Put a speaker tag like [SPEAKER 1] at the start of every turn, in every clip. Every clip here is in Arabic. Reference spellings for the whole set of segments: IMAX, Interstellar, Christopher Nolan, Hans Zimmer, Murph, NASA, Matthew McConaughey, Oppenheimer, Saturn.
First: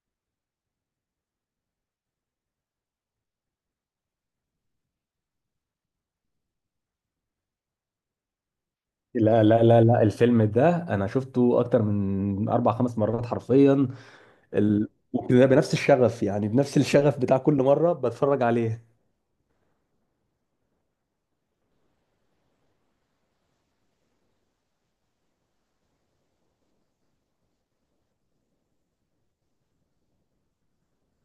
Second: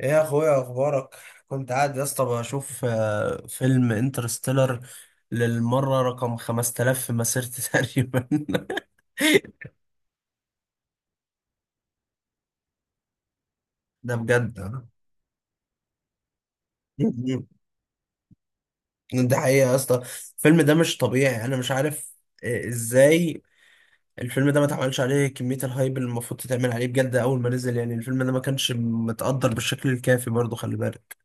[SPEAKER 1] ايه يا اخويا اخبارك؟ كنت قاعد يا اسطى بشوف فيلم انترستيلر للمره رقم 5000 في مسيرتي تقريبا.
[SPEAKER 2] لا لا لا لا، الفيلم ده انا شفته اكتر من اربع خمس مرات حرفيا.
[SPEAKER 1] ده بجد،
[SPEAKER 2] وكده بنفس الشغف، يعني بنفس الشغف بتاع كل مره بتفرج عليه.
[SPEAKER 1] ده حقيقه يا اسطى. الفيلم ده مش طبيعي، انا مش عارف ازاي. الفيلم ده ما اتعملش عليه كميه الهايب اللي المفروض تتعمل عليه بجد اول ما نزل. يعني الفيلم ده ما كانش متقدر بالشكل الكافي برضه، خلي بالك.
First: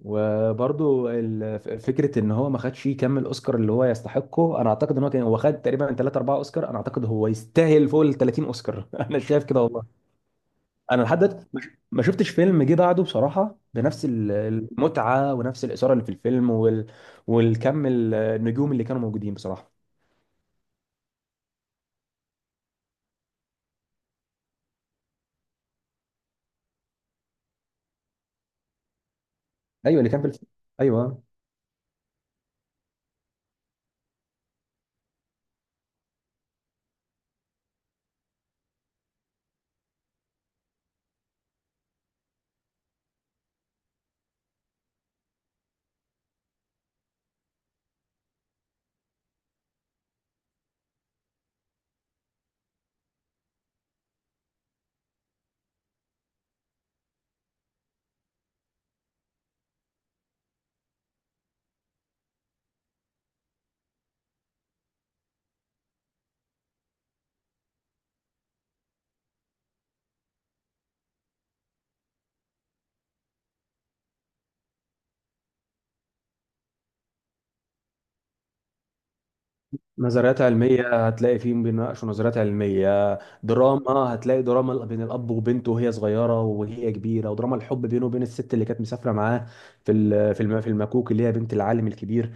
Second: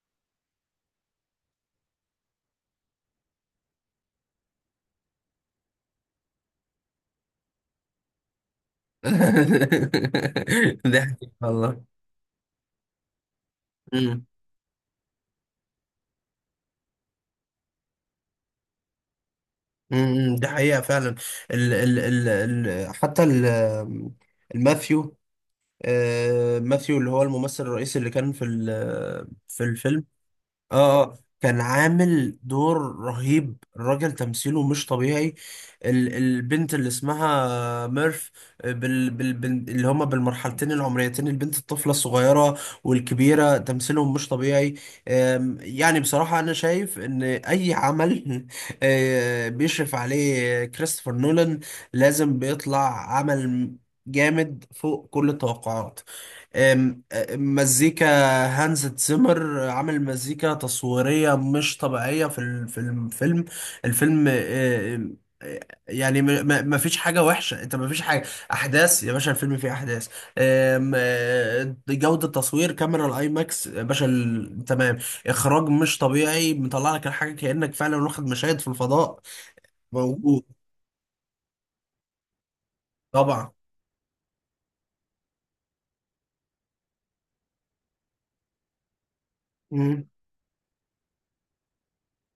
[SPEAKER 2] وبرضو فكره ان هو ما خدش كم الاوسكار اللي هو يستحقه. انا اعتقد ان هو هو خد تقريبا 3 4 اوسكار، انا اعتقد هو يستاهل فوق ال 30 اوسكار انا شايف كده والله.
[SPEAKER 1] ده
[SPEAKER 2] انا لحد
[SPEAKER 1] حقيقة
[SPEAKER 2] دلوقتي
[SPEAKER 1] والله.
[SPEAKER 2] ما شفتش فيلم جه بعده بصراحه بنفس المتعه ونفس الاثاره اللي في الفيلم والكم النجوم اللي كانوا موجودين بصراحه.
[SPEAKER 1] ده حقيقة فعلا. ال ال ال ال حتى ال الماثيو. آه ماثيو اللي هو الممثل الرئيسي اللي كان في
[SPEAKER 2] ايوه
[SPEAKER 1] الفيلم.
[SPEAKER 2] اللي كان في الفيلم.
[SPEAKER 1] اه.
[SPEAKER 2] ايوه،
[SPEAKER 1] كان عامل دور رهيب، الراجل تمثيله مش طبيعي. البنت اللي اسمها ميرف، اللي هما بالمرحلتين العمريتين، البنت الطفلة الصغيرة والكبيرة تمثيلهم مش طبيعي. يعني بصراحة أنا شايف إن أي عمل بيشرف عليه كريستوفر نولان لازم بيطلع عمل جامد فوق كل التوقعات. أم- مزيكا. هانز تزيمر عامل مزيكا تصويرية مش طبيعية في الفيلم. الفيلم يعني ما فيش حاجة وحشة، انت ما فيش حاجة. احداث يا باشا، الفيلم فيه احداث. أم، أه، جودة تصوير كاميرا الاي ماكس يا باشا تمام. اخراج مش طبيعي، مطلع لك الحاجة كأنك فعلا واخد مشاهد في الفضاء
[SPEAKER 2] نظريات
[SPEAKER 1] موجود.
[SPEAKER 2] علميه هتلاقي فيهم بيناقشوا نظريات علميه،
[SPEAKER 1] طبعا.
[SPEAKER 2] دراما هتلاقي دراما بين الاب وبنته وهي صغيره وهي كبيره، ودراما الحب بينه وبين الست اللي كانت مسافره معاه،
[SPEAKER 1] مم.
[SPEAKER 2] في المكوك اللي هي بنت العالم الكبير.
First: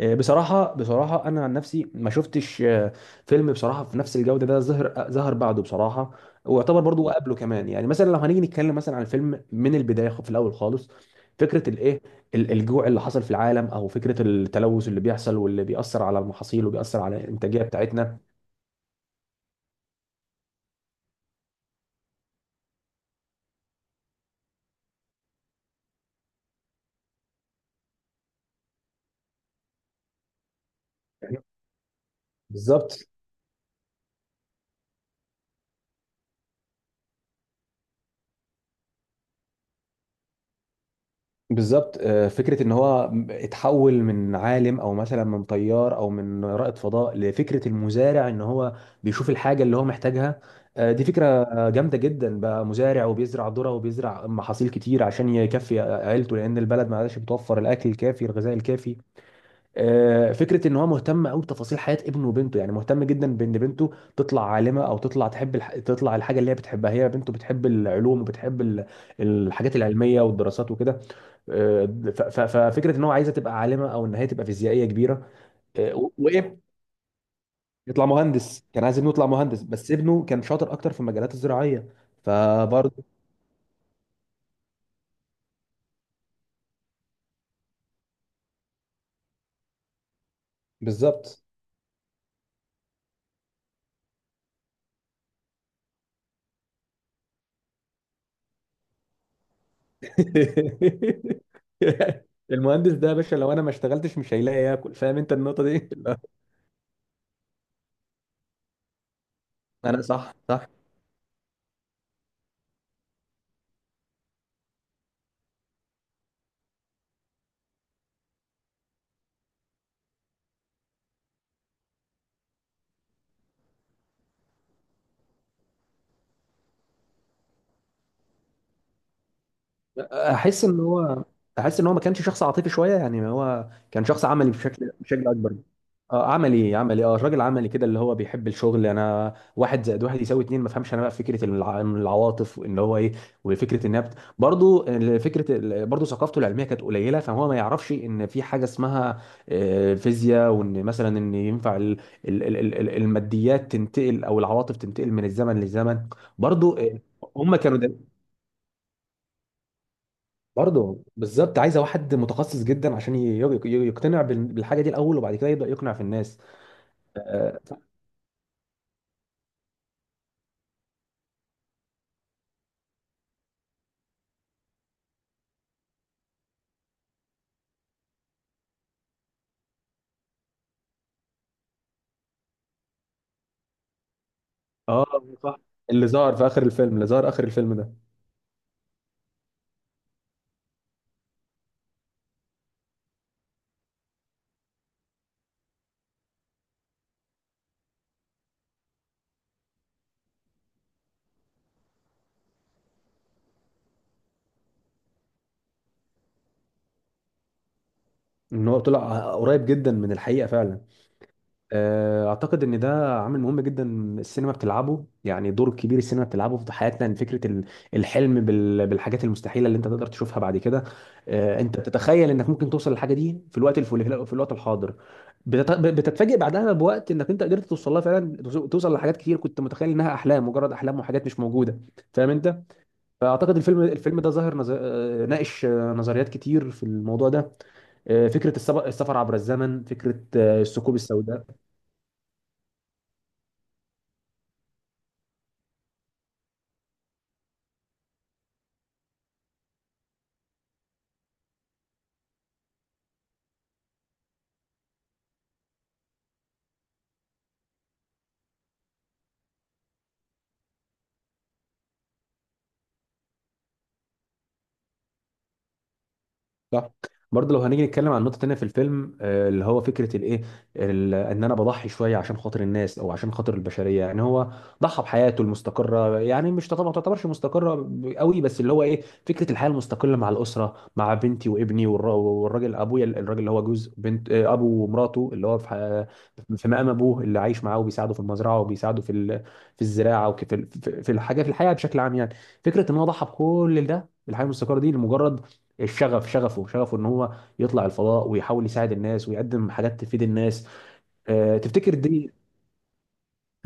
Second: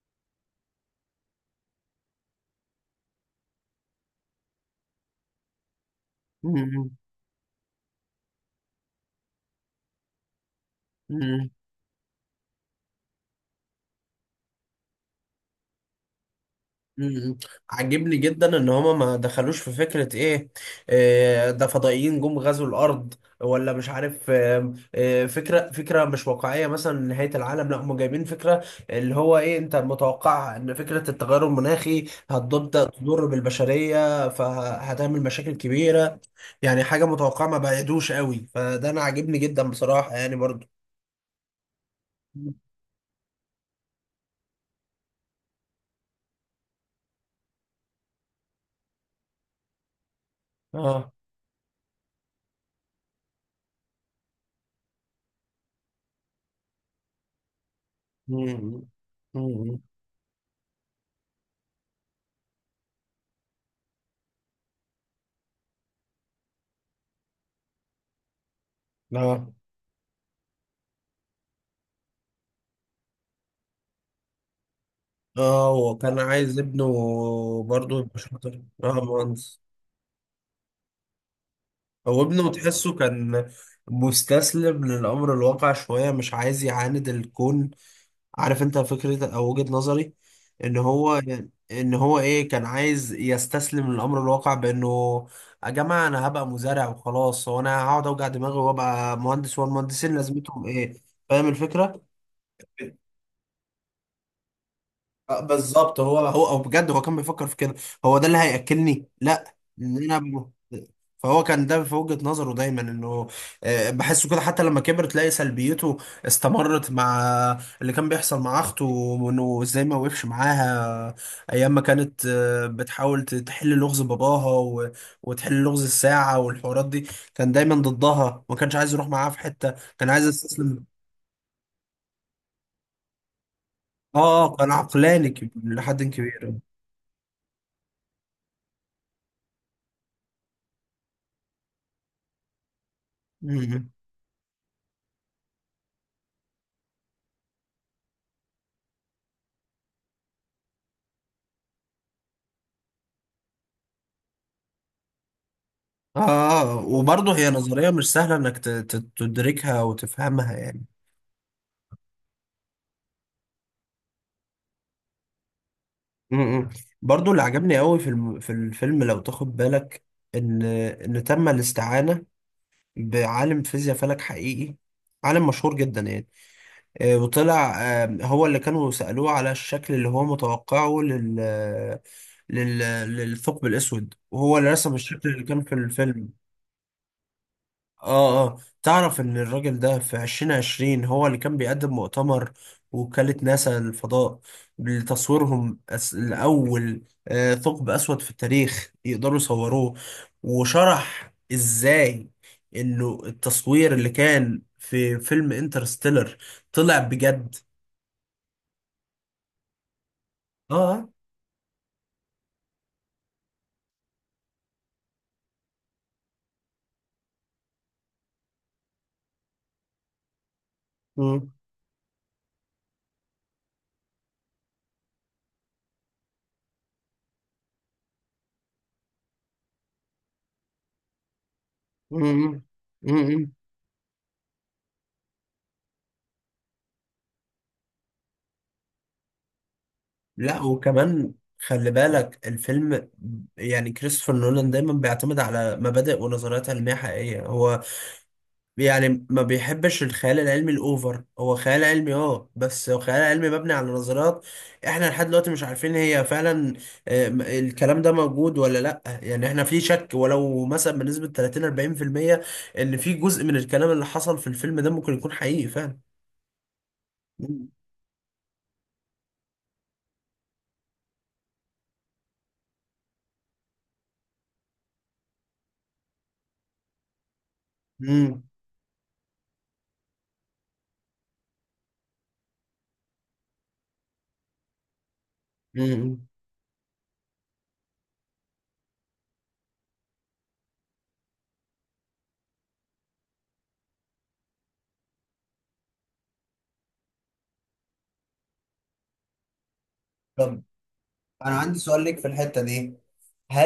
[SPEAKER 2] بصراحة بصراحة أنا عن نفسي ما شفتش فيلم بصراحة في نفس الجودة ده ظهر، ظهر بعده بصراحة. ويعتبر برضو قبله كمان، يعني مثلا لو هنيجي نتكلم مثلا عن الفيلم من البداية، في الأول خالص.
[SPEAKER 1] مم.
[SPEAKER 2] فكرة الإيه، الجوع اللي حصل في العالم، أو فكرة التلوث اللي بيحصل واللي بيأثر على المحاصيل وبيأثر على
[SPEAKER 1] مم.
[SPEAKER 2] الإنتاجية
[SPEAKER 1] عاجبني
[SPEAKER 2] بتاعتنا.
[SPEAKER 1] جدا ان هما ما دخلوش في فكرة ايه، ده فضائيين جم غزوا الارض ولا مش عارف، فكرة مش واقعية، مثلا نهاية العالم. لا، هما جايبين فكرة اللي هو ايه، انت متوقعها، ان فكرة التغير المناخي هتبدأ
[SPEAKER 2] بالظبط
[SPEAKER 1] تضر بالبشرية فهتعمل مشاكل كبيرة، يعني حاجة متوقعة ما بعيدوش قوي، فده انا عاجبني جدا بصراحة يعني برضو.
[SPEAKER 2] بالظبط. فكرة ان هو اتحول من عالم، او مثلا من طيار او من رائد فضاء، لفكرة المزارع. ان هو بيشوف الحاجة اللي هو محتاجها. دي
[SPEAKER 1] اه.
[SPEAKER 2] فكرة جامدة جدا. بقى مزارع وبيزرع ذرة وبيزرع محاصيل كتير عشان يكفي عيلته، لان البلد ما عادش بتوفر الاكل الكافي، الغذاء
[SPEAKER 1] مم.
[SPEAKER 2] الكافي.
[SPEAKER 1] مم.
[SPEAKER 2] فكره ان هو مهتم قوي بتفاصيل حياه ابنه وبنته، يعني مهتم جدا بان بنته تطلع عالمه، او تطلع تحب تطلع الحاجه اللي هي بتحبها. هي بنته بتحب العلوم وبتحب
[SPEAKER 1] اه،
[SPEAKER 2] الحاجات العلميه والدراسات وكده. آه، ففكره ان هو عايزه تبقى عالمه، او ان هي تبقى فيزيائيه كبيره.
[SPEAKER 1] اه، هو كان عايز
[SPEAKER 2] وايه،
[SPEAKER 1] ابنه برضه
[SPEAKER 2] يطلع
[SPEAKER 1] يبقى شاطر،
[SPEAKER 2] مهندس. كان عايز ابنه يطلع
[SPEAKER 1] مهندس.
[SPEAKER 2] مهندس، بس ابنه كان شاطر اكتر في المجالات الزراعيه.
[SPEAKER 1] هو ابنه تحسه
[SPEAKER 2] فبرضه
[SPEAKER 1] كان مستسلم للأمر الواقع شوية، مش عايز يعاند الكون. عارف انت فكرة او وجهة نظري، ان هو
[SPEAKER 2] بالظبط.
[SPEAKER 1] ان هو ايه، كان عايز يستسلم للأمر الواقع بانه: يا جماعة انا هبقى مزارع وخلاص، هو انا هقعد اوجع دماغي وابقى مهندس؟ والمهندسين لازمتهم ايه؟ فاهم الفكرة؟
[SPEAKER 2] المهندس ده يا باشا لو انا ما اشتغلتش مش هيلاقي ياكل، فاهم انت النقطه دي؟
[SPEAKER 1] بالظبط، هو هو او بجد هو كان بيفكر في كده. هو ده اللي هياكلني، لا، ان
[SPEAKER 2] انا
[SPEAKER 1] انا
[SPEAKER 2] صح صح.
[SPEAKER 1] فهو كان ده في وجهة نظره دايما، انه بحسه كده. حتى لما كبر تلاقي سلبيته استمرت مع اللي كان بيحصل مع اخته، وانه ازاي ما وقفش معاها ايام ما كانت بتحاول تحل لغز باباها وتحل لغز الساعة والحوارات دي. كان دايما ضدها، ما كانش عايز يروح معاها في حتة، كان عايز
[SPEAKER 2] احس ان
[SPEAKER 1] يستسلم.
[SPEAKER 2] هو احس ان هو ما كانش شخص عاطفي شويه، يعني هو كان شخص عملي
[SPEAKER 1] اه، كان
[SPEAKER 2] بشكل
[SPEAKER 1] عقلاني
[SPEAKER 2] اكبر.
[SPEAKER 1] لحد
[SPEAKER 2] اه
[SPEAKER 1] كبير.
[SPEAKER 2] عملي عملي، اه راجل عملي كده، اللي هو بيحب الشغل، انا واحد زائد واحد يساوي اتنين. ما فهمش انا بقى فكره العواطف ان هو ايه،
[SPEAKER 1] م-
[SPEAKER 2] وفكره
[SPEAKER 1] م.
[SPEAKER 2] النبت. برضو فكره برضو ثقافته العلميه كانت قليله، فهو ما يعرفش ان في حاجه اسمها فيزياء، وان مثلا ان ينفع الماديات تنتقل او العواطف تنتقل من الزمن للزمن. برضو
[SPEAKER 1] اه، وبرضه هي
[SPEAKER 2] هم كانوا
[SPEAKER 1] نظرية مش سهلة انك تدركها وتفهمها يعني.
[SPEAKER 2] برضه بالظبط عايزه واحد متخصص جدا عشان يقتنع بالحاجه دي الاول، وبعد كده يبدا يقنع في الناس.
[SPEAKER 1] امم برضه اللي
[SPEAKER 2] اه
[SPEAKER 1] عجبني قوي في الفيلم، لو تاخد بالك، ان تم الاستعانة بعالم فيزياء فلك حقيقي، عالم مشهور جدا يعني. وطلع هو اللي كانوا سألوه على الشكل اللي هو متوقعه لل... للثقب الأسود، وهو اللي رسم
[SPEAKER 2] آه،
[SPEAKER 1] الشكل اللي
[SPEAKER 2] صح.
[SPEAKER 1] كان في
[SPEAKER 2] اللي
[SPEAKER 1] الفيلم.
[SPEAKER 2] ظهر في اخر الفيلم، اللي ظهر اخر الفيلم ده.
[SPEAKER 1] اه، اه، تعرف ان الراجل ده في 2020 هو اللي كان بيقدم مؤتمر وكالة ناسا للفضاء لتصويرهم الأول ثقب أسود في التاريخ يقدروا يصوروه. وشرح ازاي انه التصوير اللي كان في فيلم انترستيلر طلع بجد.
[SPEAKER 2] ان هو طلع قريب جدا من الحقيقه
[SPEAKER 1] اه
[SPEAKER 2] فعلا.
[SPEAKER 1] آه.
[SPEAKER 2] اعتقد ان ده عامل مهم جدا السينما بتلعبه، يعني دور كبير السينما بتلعبه في حياتنا. ان فكره الحلم بالحاجات المستحيله اللي انت تقدر تشوفها بعد كده.
[SPEAKER 1] مم.
[SPEAKER 2] انت بتتخيل انك ممكن توصل للحاجه دي في الوقت الحاضر. بتتفاجئ بعدها بوقت انك انت قدرت توصل لها فعلا، توصل لحاجات كتير كنت متخيل انها احلام، مجرد احلام وحاجات مش موجوده. فاهم انت؟
[SPEAKER 1] مم. مم.
[SPEAKER 2] فاعتقد الفيلم ده ظاهر نظر... آه، ناقش نظريات كتير في الموضوع ده. فكره السفر عبر الزمن، فكره
[SPEAKER 1] لا،
[SPEAKER 2] الثقوب
[SPEAKER 1] وكمان
[SPEAKER 2] السوداء.
[SPEAKER 1] خلي بالك الفيلم، يعني كريستوفر نولان دايما بيعتمد على مبادئ ونظريات علمية حقيقية. هو يعني ما بيحبش الخيال العلمي الأوفر، هو خيال علمي، بس هو خيال علمي مبني على نظريات احنا لحد دلوقتي مش عارفين هي فعلا الكلام ده موجود ولا لأ. يعني احنا في شك، ولو مثلا بنسبة 30-40%، ان في جزء من الكلام اللي حصل في الفيلم ده ممكن يكون حقيقي فعلا.
[SPEAKER 2] صح. برضه لو
[SPEAKER 1] مم.
[SPEAKER 2] هنيجي نتكلم عن نقطة تانية في الفيلم، اللي هو فكرة الإيه، إن أنا بضحي شوية عشان خاطر الناس أو عشان خاطر البشرية. يعني هو ضحى بحياته المستقرة، يعني مش تعتبر ما تعتبرش مستقرة قوي،
[SPEAKER 1] مم.
[SPEAKER 2] بس اللي هو إيه، فكرة الحياة المستقلة مع الأسرة، مع بنتي وابني والراجل أبويا، الراجل اللي هو جوز بنت أبو ومراته، اللي هو
[SPEAKER 1] مم.
[SPEAKER 2] في مقام أبوه، اللي عايش معاه وبيساعده في المزرعة وبيساعده في الزراعة، وفي في في في الحياة بشكل عام يعني. فكرة إن هو ضحى بكل ده، الحياة المستقرة دي لمجرد الشغف، شغفه ان هو يطلع الفضاء ويحاول يساعد الناس ويقدم حاجات تفيد
[SPEAKER 1] طب،
[SPEAKER 2] الناس.
[SPEAKER 1] أنا عندي
[SPEAKER 2] تفتكر
[SPEAKER 1] سؤال ليك في
[SPEAKER 2] دي.
[SPEAKER 1] الحتة دي.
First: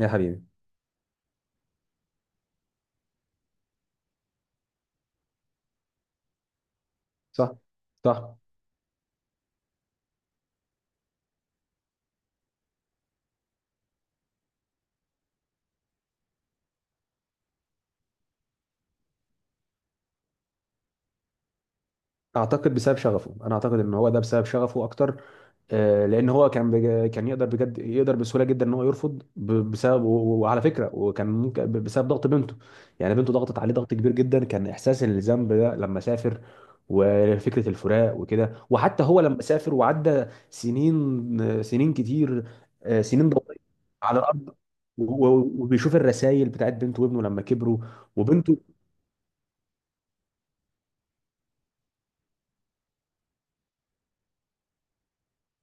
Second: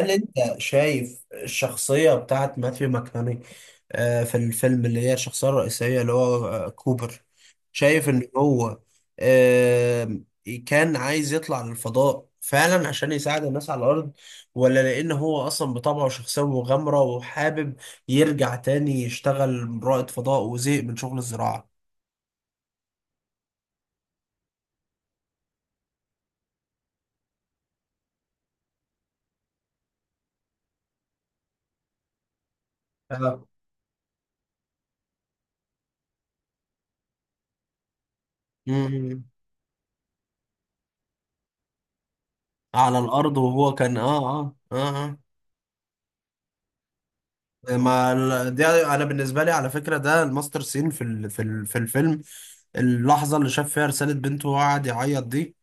[SPEAKER 2] يا
[SPEAKER 1] انت
[SPEAKER 2] حبيبي
[SPEAKER 1] شايف الشخصية بتاعت ماثيو ماكناني في الفيلم، اللي هي الشخصية الرئيسية، اللي هو كوبر،
[SPEAKER 2] صح
[SPEAKER 1] شايف ان
[SPEAKER 2] صح.
[SPEAKER 1] هو آه، كان عايز يطلع للفضاء فعلا عشان يساعد الناس على الأرض، ولا لأن هو أصلا بطبعه شخصية مغامرة وحابب يرجع تاني يشتغل رائد فضاء وزهق من شغل الزراعة؟
[SPEAKER 2] اعتقد بسبب شغفه، انا اعتقد ان هو ده بسبب شغفه اكتر. لان هو كان يقدر، بجد يقدر بسهوله جدا ان هو يرفض بسبب، وعلى فكره، وكان ممكن بسبب ضغط بنته، يعني بنته
[SPEAKER 1] آه.
[SPEAKER 2] ضغطت عليه ضغط كبير جدا، كان احساس الذنب ده لما سافر، وفكره الفراق وكده. وحتى هو
[SPEAKER 1] مم.
[SPEAKER 2] لما سافر وعدى سنين، سنين كتير،
[SPEAKER 1] على
[SPEAKER 2] سنين
[SPEAKER 1] الأرض
[SPEAKER 2] ضوئيه
[SPEAKER 1] وهو كان
[SPEAKER 2] على
[SPEAKER 1] آه
[SPEAKER 2] الارض،
[SPEAKER 1] آه آه, آه.
[SPEAKER 2] و... و- وبيشوف الرسائل بتاعت بنته وابنه لما كبروا،
[SPEAKER 1] ما ال-
[SPEAKER 2] وبنته،
[SPEAKER 1] دي انا بالنسبه لي على فكره ده الماستر سين في الفيلم، اللحظه اللي شاف فيها رساله بنته وقعد يعيط دي،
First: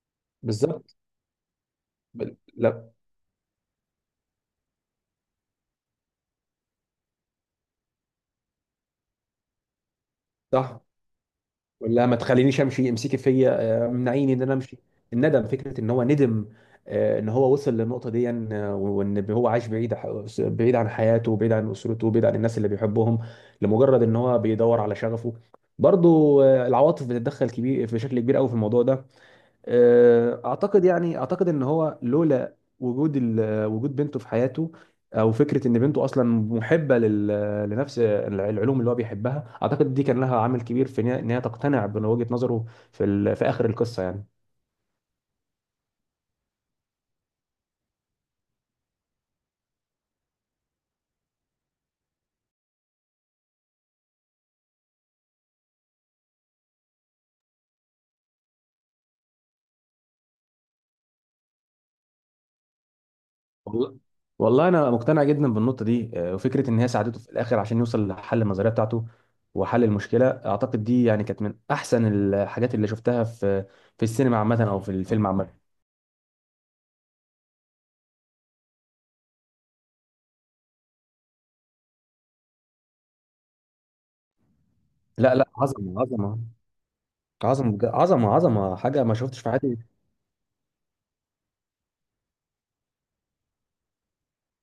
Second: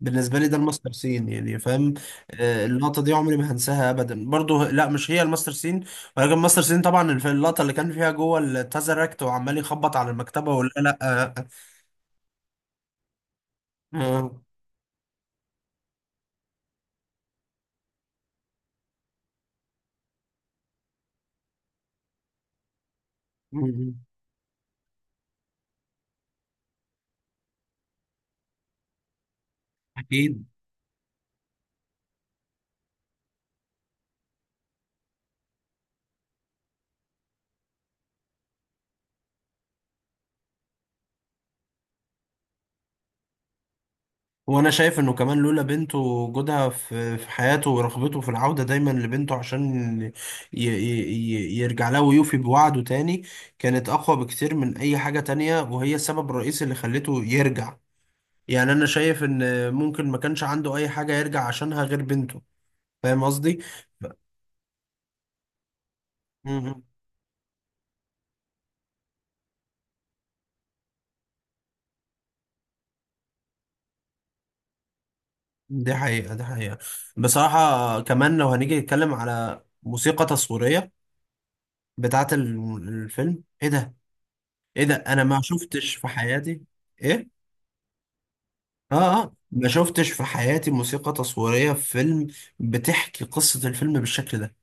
[SPEAKER 1] بالنسبه لي ده الماستر
[SPEAKER 2] بالظبط.
[SPEAKER 1] سين يعني، فاهم؟
[SPEAKER 2] لا،
[SPEAKER 1] اللقطه دي عمري ما هنساها ابدا. برضو لا، مش هي الماستر سين، ولكن الماستر سين طبعا اللقطه اللي كان فيها جوه التازركت وعمال يخبط على المكتبه، ولا
[SPEAKER 2] صح.
[SPEAKER 1] لا
[SPEAKER 2] ولا ما تخلينيش امشي، امسكي فيا، منعيني
[SPEAKER 1] آه،
[SPEAKER 2] ان انا امشي. الندم، فكره ان هو ندم، ان هو وصل للنقطه دي، وان هو عايش بعيد، بعيد عن حياته، بعيد عن اسرته، بعيد عن الناس اللي بيحبهم،
[SPEAKER 1] آه،
[SPEAKER 2] لمجرد ان هو بيدور على شغفه. برضو العواطف بتتدخل كبير في شكل كبير قوي في الموضوع ده.
[SPEAKER 1] اكيد.
[SPEAKER 2] اعتقد ان هو لولا وجود وجود بنته في حياته، او فكره ان بنته اصلا محبه لنفس العلوم اللي هو بيحبها، اعتقد دي كان لها عامل كبير في إن هي تقتنع بوجهه نظره في اخر القصه يعني.
[SPEAKER 1] وانا شايف انه كمان لولا بنته، وجودها في حياته، ورغبته في العودة دايما لبنته، عشان ي ي ي يرجع لها ويوفي بوعده تاني، كانت اقوى بكتير من اي حاجة تانية، وهي السبب الرئيسي اللي خلته يرجع. يعني انا شايف ان ممكن ما كانش عنده اي حاجة يرجع عشانها غير بنته، فاهم قصدي؟
[SPEAKER 2] والله،
[SPEAKER 1] ف-
[SPEAKER 2] والله انا مقتنع جدا بالنقطه دي.
[SPEAKER 1] م-
[SPEAKER 2] وفكره ان
[SPEAKER 1] م.
[SPEAKER 2] هي ساعدته في الاخر عشان يوصل لحل النظريه بتاعته وحل المشكله. اعتقد دي يعني كانت من احسن الحاجات اللي شفتها في السينما عامه، او في الفيلم عامه.
[SPEAKER 1] دي حقيقة، دي حقيقة. بصراحة كمان، لو هنيجي نتكلم على موسيقى تصويرية بتاعت الفيلم، ايه ده؟ ايه ده؟ انا
[SPEAKER 2] لا
[SPEAKER 1] ما
[SPEAKER 2] لا،
[SPEAKER 1] شفتش
[SPEAKER 2] عظمه
[SPEAKER 1] في
[SPEAKER 2] عظمه،
[SPEAKER 1] حياتي. ايه؟
[SPEAKER 2] عظمة عظمة عظمة، حاجة ما
[SPEAKER 1] اه، اه،
[SPEAKER 2] شفتش في
[SPEAKER 1] ما
[SPEAKER 2] حياتي.
[SPEAKER 1] شفتش في حياتي موسيقى تصويرية في فيلم بتحكي قصة الفيلم بالشكل ده.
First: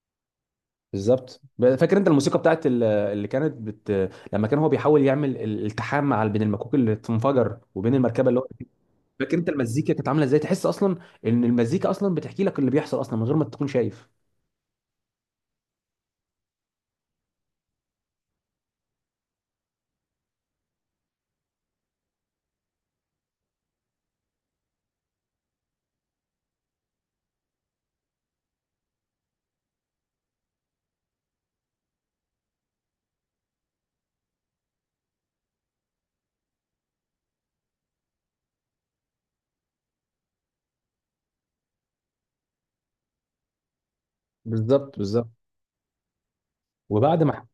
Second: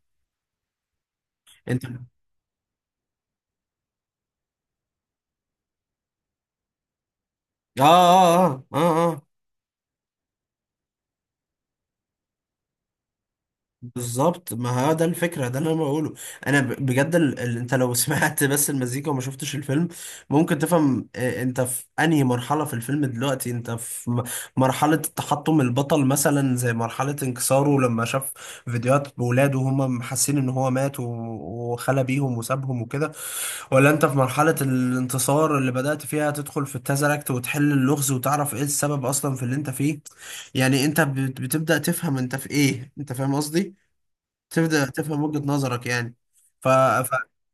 [SPEAKER 2] بالظبط،
[SPEAKER 1] انت
[SPEAKER 2] فاكر
[SPEAKER 1] اه،
[SPEAKER 2] انت الموسيقى بتاعت اللي كانت لما كان هو بيحاول يعمل الالتحام مع، بين المكوك اللي بتنفجر
[SPEAKER 1] اه،
[SPEAKER 2] وبين المركبة اللي هو.
[SPEAKER 1] اه، اه.
[SPEAKER 2] فاكر انت المزيكا كانت عاملة ازاي؟ تحس اصلا ان المزيكا اصلا بتحكي لك اللي بيحصل اصلا من غير ما تكون شايف.
[SPEAKER 1] بالظبط، ما هو ده الفكرة، ده اللي انا بقوله. انا بجد انت لو سمعت بس المزيكا وما شفتش الفيلم ممكن تفهم انت في انهي مرحلة في الفيلم دلوقتي. انت في مرحلة تحطم البطل، مثلا زي مرحلة انكساره لما شاف فيديوهات بولاده وهم حاسين ان هو مات وخلى بيهم وسابهم وكده، ولا انت في مرحلة الانتصار اللي بدأت فيها تدخل في التزركت وتحل اللغز وتعرف ايه السبب اصلا في اللي انت فيه. يعني انت بتبدأ تفهم انت في ايه، انت فاهم قصدي؟ تبدأ
[SPEAKER 2] بالظبط
[SPEAKER 1] تفهم
[SPEAKER 2] بالظبط.
[SPEAKER 1] وجهة نظرك يعني. ف... ف...
[SPEAKER 2] وبعد ما،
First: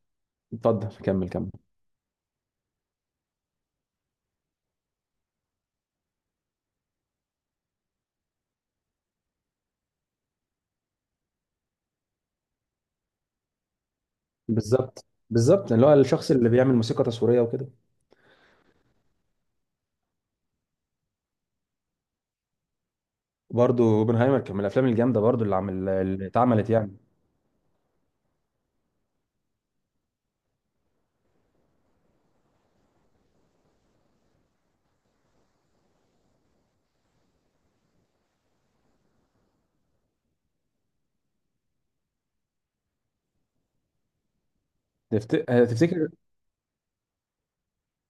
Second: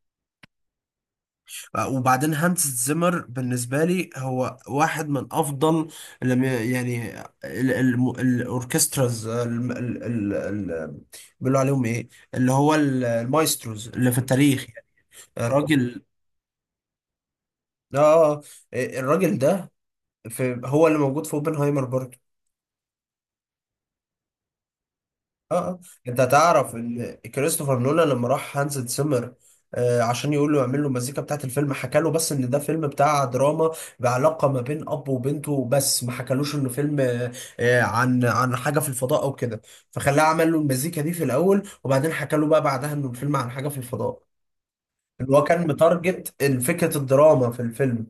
[SPEAKER 2] اتفضل كمل كمل.
[SPEAKER 1] وبعدين هانس زيمر بالنسبة لي هو واحد من أفضل، لم ي- يعني الأوركستراز ال... بيقولوا عليهم إيه، اللي هو المايستروز اللي في التاريخ يعني.
[SPEAKER 2] بالظبط بالظبط، اللي هو
[SPEAKER 1] راجل،
[SPEAKER 2] الشخص اللي بيعمل موسيقى تصويرية وكده.
[SPEAKER 1] آه الراجل ده في هو اللي موجود في اوبنهايمر برضه.
[SPEAKER 2] برضه اوبنهايمر كان من الافلام الجامدة برضه
[SPEAKER 1] اه،
[SPEAKER 2] اللي
[SPEAKER 1] اه،
[SPEAKER 2] عمل،
[SPEAKER 1] انت
[SPEAKER 2] اللي اتعملت
[SPEAKER 1] هتعرف
[SPEAKER 2] يعني.
[SPEAKER 1] ان كريستوفر نولان لما راح هانز زيمر عشان يقول له يعمل له المزيكا بتاعت الفيلم، حكى له بس ان ده فيلم بتاع دراما بعلاقه ما بين اب وبنته، بس ما حكالوش انه فيلم عن حاجه في الفضاء او كده. فخلاه عمل له المزيكا دي في الاول، وبعدين حكى له بقى بعدها انه الفيلم عن حاجه في الفضاء،
[SPEAKER 2] تفت...
[SPEAKER 1] اللي هو كان
[SPEAKER 2] تفتكر
[SPEAKER 1] متارجت فكره الدراما في الفيلم.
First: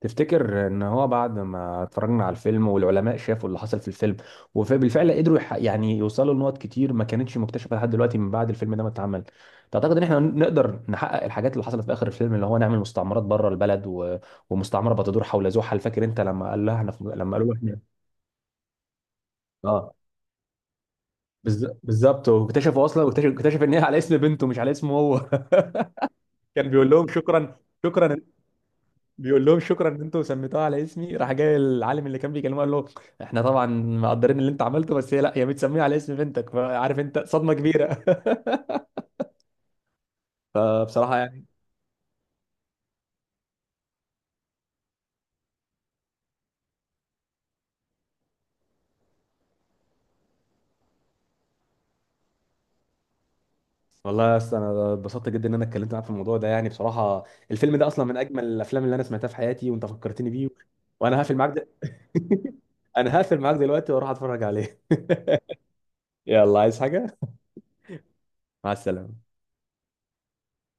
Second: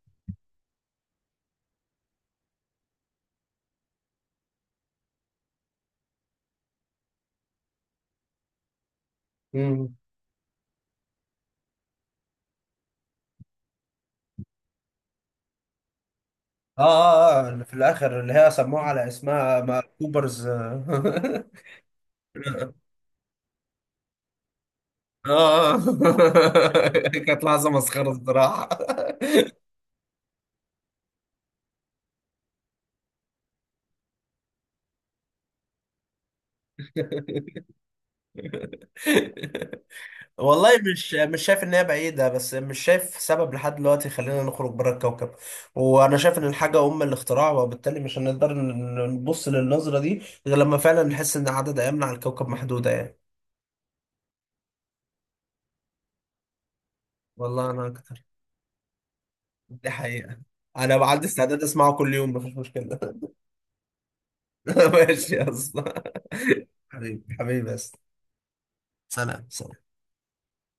[SPEAKER 2] تفتكر ان هو بعد ما اتفرجنا على الفيلم والعلماء شافوا اللي حصل في الفيلم، وبالفعل قدروا يعني يوصلوا لنقط كتير ما كانتش مكتشفة لحد دلوقتي من بعد الفيلم ده ما اتعمل،
[SPEAKER 1] مم.
[SPEAKER 2] تعتقد ان احنا نقدر نحقق الحاجات اللي حصلت في اخر الفيلم، اللي هو نعمل مستعمرات بره البلد ومستعمرة بتدور حول زحل؟ فاكر انت
[SPEAKER 1] اه،
[SPEAKER 2] لما
[SPEAKER 1] اه، اه،
[SPEAKER 2] قالوا له
[SPEAKER 1] اللي في
[SPEAKER 2] احنا،
[SPEAKER 1] الاخر اللي هي سموها على اسمها
[SPEAKER 2] اه،
[SPEAKER 1] كوبرز.
[SPEAKER 2] بالظبط. واكتشفوا اصلا، واكتشف ان هي على اسم بنته مش على اسمه هو.
[SPEAKER 1] اه.
[SPEAKER 2] كان بيقول لهم
[SPEAKER 1] كانت
[SPEAKER 2] شكرا،
[SPEAKER 1] لحظة مسخرة
[SPEAKER 2] شكرا،
[SPEAKER 1] الصراحة.
[SPEAKER 2] بيقول لهم شكرا ان انتوا سميتوها على اسمي، راح جاي العالم اللي كان بيكلمه قال له: احنا طبعا مقدرين اللي انت عملته، بس هي لا، هي متسميه على اسم بنتك. فعارف انت صدمه كبيره.
[SPEAKER 1] والله، مش
[SPEAKER 2] فبصراحه
[SPEAKER 1] مش
[SPEAKER 2] يعني.
[SPEAKER 1] شايف ان هي بعيدة، بس مش شايف سبب لحد دلوقتي يخلينا نخرج بره الكوكب. وانا شايف ان الحاجة ام الاختراع، وبالتالي مش هنقدر نبص للنظرة دي غير لما فعلا نحس ان عدد ايامنا على الكوكب محدودة يعني.
[SPEAKER 2] والله يا اسطى، انا اتبسطت جدا ان انا اتكلمت معاك في الموضوع ده يعني بصراحه.
[SPEAKER 1] والله
[SPEAKER 2] الفيلم
[SPEAKER 1] انا
[SPEAKER 2] ده اصلا من
[SPEAKER 1] اكتر.
[SPEAKER 2] اجمل الافلام اللي انا سمعتها في حياتي، وانت
[SPEAKER 1] دي
[SPEAKER 2] فكرتني
[SPEAKER 1] حقيقة،
[SPEAKER 2] بيه.
[SPEAKER 1] انا
[SPEAKER 2] وانا
[SPEAKER 1] عندي
[SPEAKER 2] هقفل معاك
[SPEAKER 1] استعداد
[SPEAKER 2] ده.
[SPEAKER 1] اسمعه كل يوم مفيش مشكلة.
[SPEAKER 2] انا هقفل معاك دلوقتي واروح اتفرج عليه.
[SPEAKER 1] ماشي يا اسطى.
[SPEAKER 2] يلا عايز حاجه؟
[SPEAKER 1] حبيبي حبيبي بس.
[SPEAKER 2] مع السلامه.
[SPEAKER 1] سلام، سلام.